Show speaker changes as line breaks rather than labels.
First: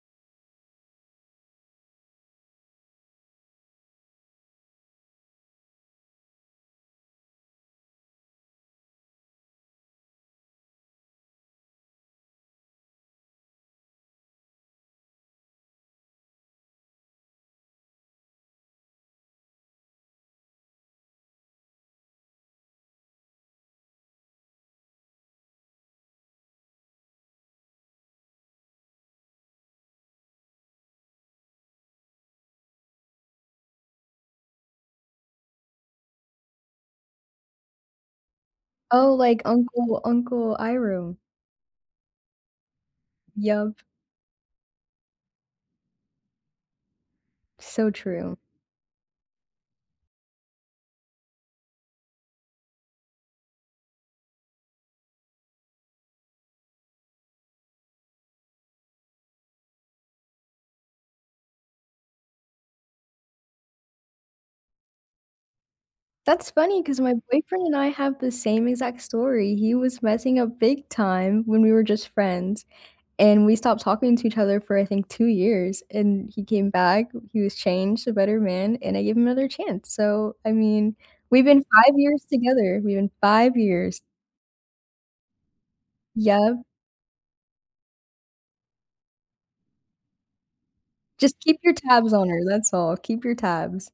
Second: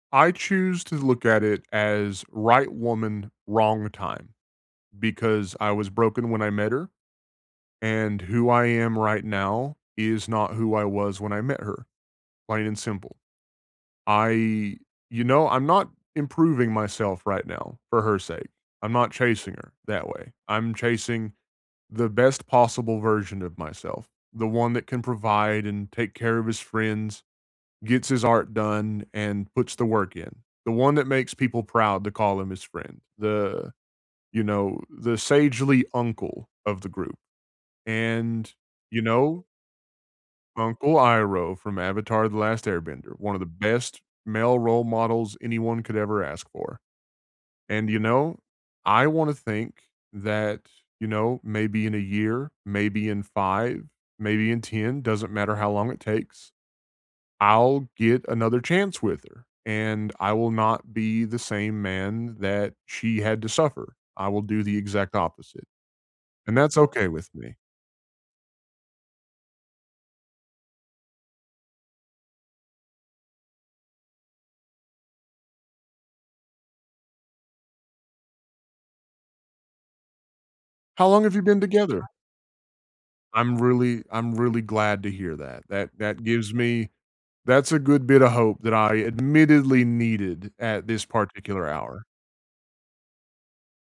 I choose to look at it as: right woman, wrong time, because I was broken when I met her, and who I am right now, is not who I was when I met her. Plain and simple. I you know, I'm not improving myself right now for her sake. I'm not chasing her that way. I'm chasing the best possible version of myself. The one that can provide and take care of his friends, gets his art done, and puts the work in. The one that makes people proud to call him his friend. The you know, the sagely uncle of the group, and, you
Oh, like
know
Uncle Uncle
Uncle
Iroh.
Iroh from Avatar: The Last Airbender, one of the
Yep.
best male role models anyone could ever ask for, and,
So
you
true.
know, I wanna think that, you know, maybe in a year, maybe in 5, maybe in 10 - doesn't matter how long it takes- I'll get another chance with her, and I will not be the same man that she had to suffer. I will do the exact opposite,
That's
and that's
funny, 'cause
okay
my
with me.
boyfriend and I have the same exact story. He was messing up big time when we were just friends, and we stopped talking to each other for, I think, 2 years, and he came back, he was changed, a better man, and I gave him another chance, so, I mean,
How long have you
we've
been
been 5
together?
years together. We've been 5
I'm
years.
really I'm really glad to hear that. That that gives
Yep.
me that's a good bit of hope that I admittedly needed at this
Just keep
particular
your
hour.
tabs on her, that's all. Keep your tabs.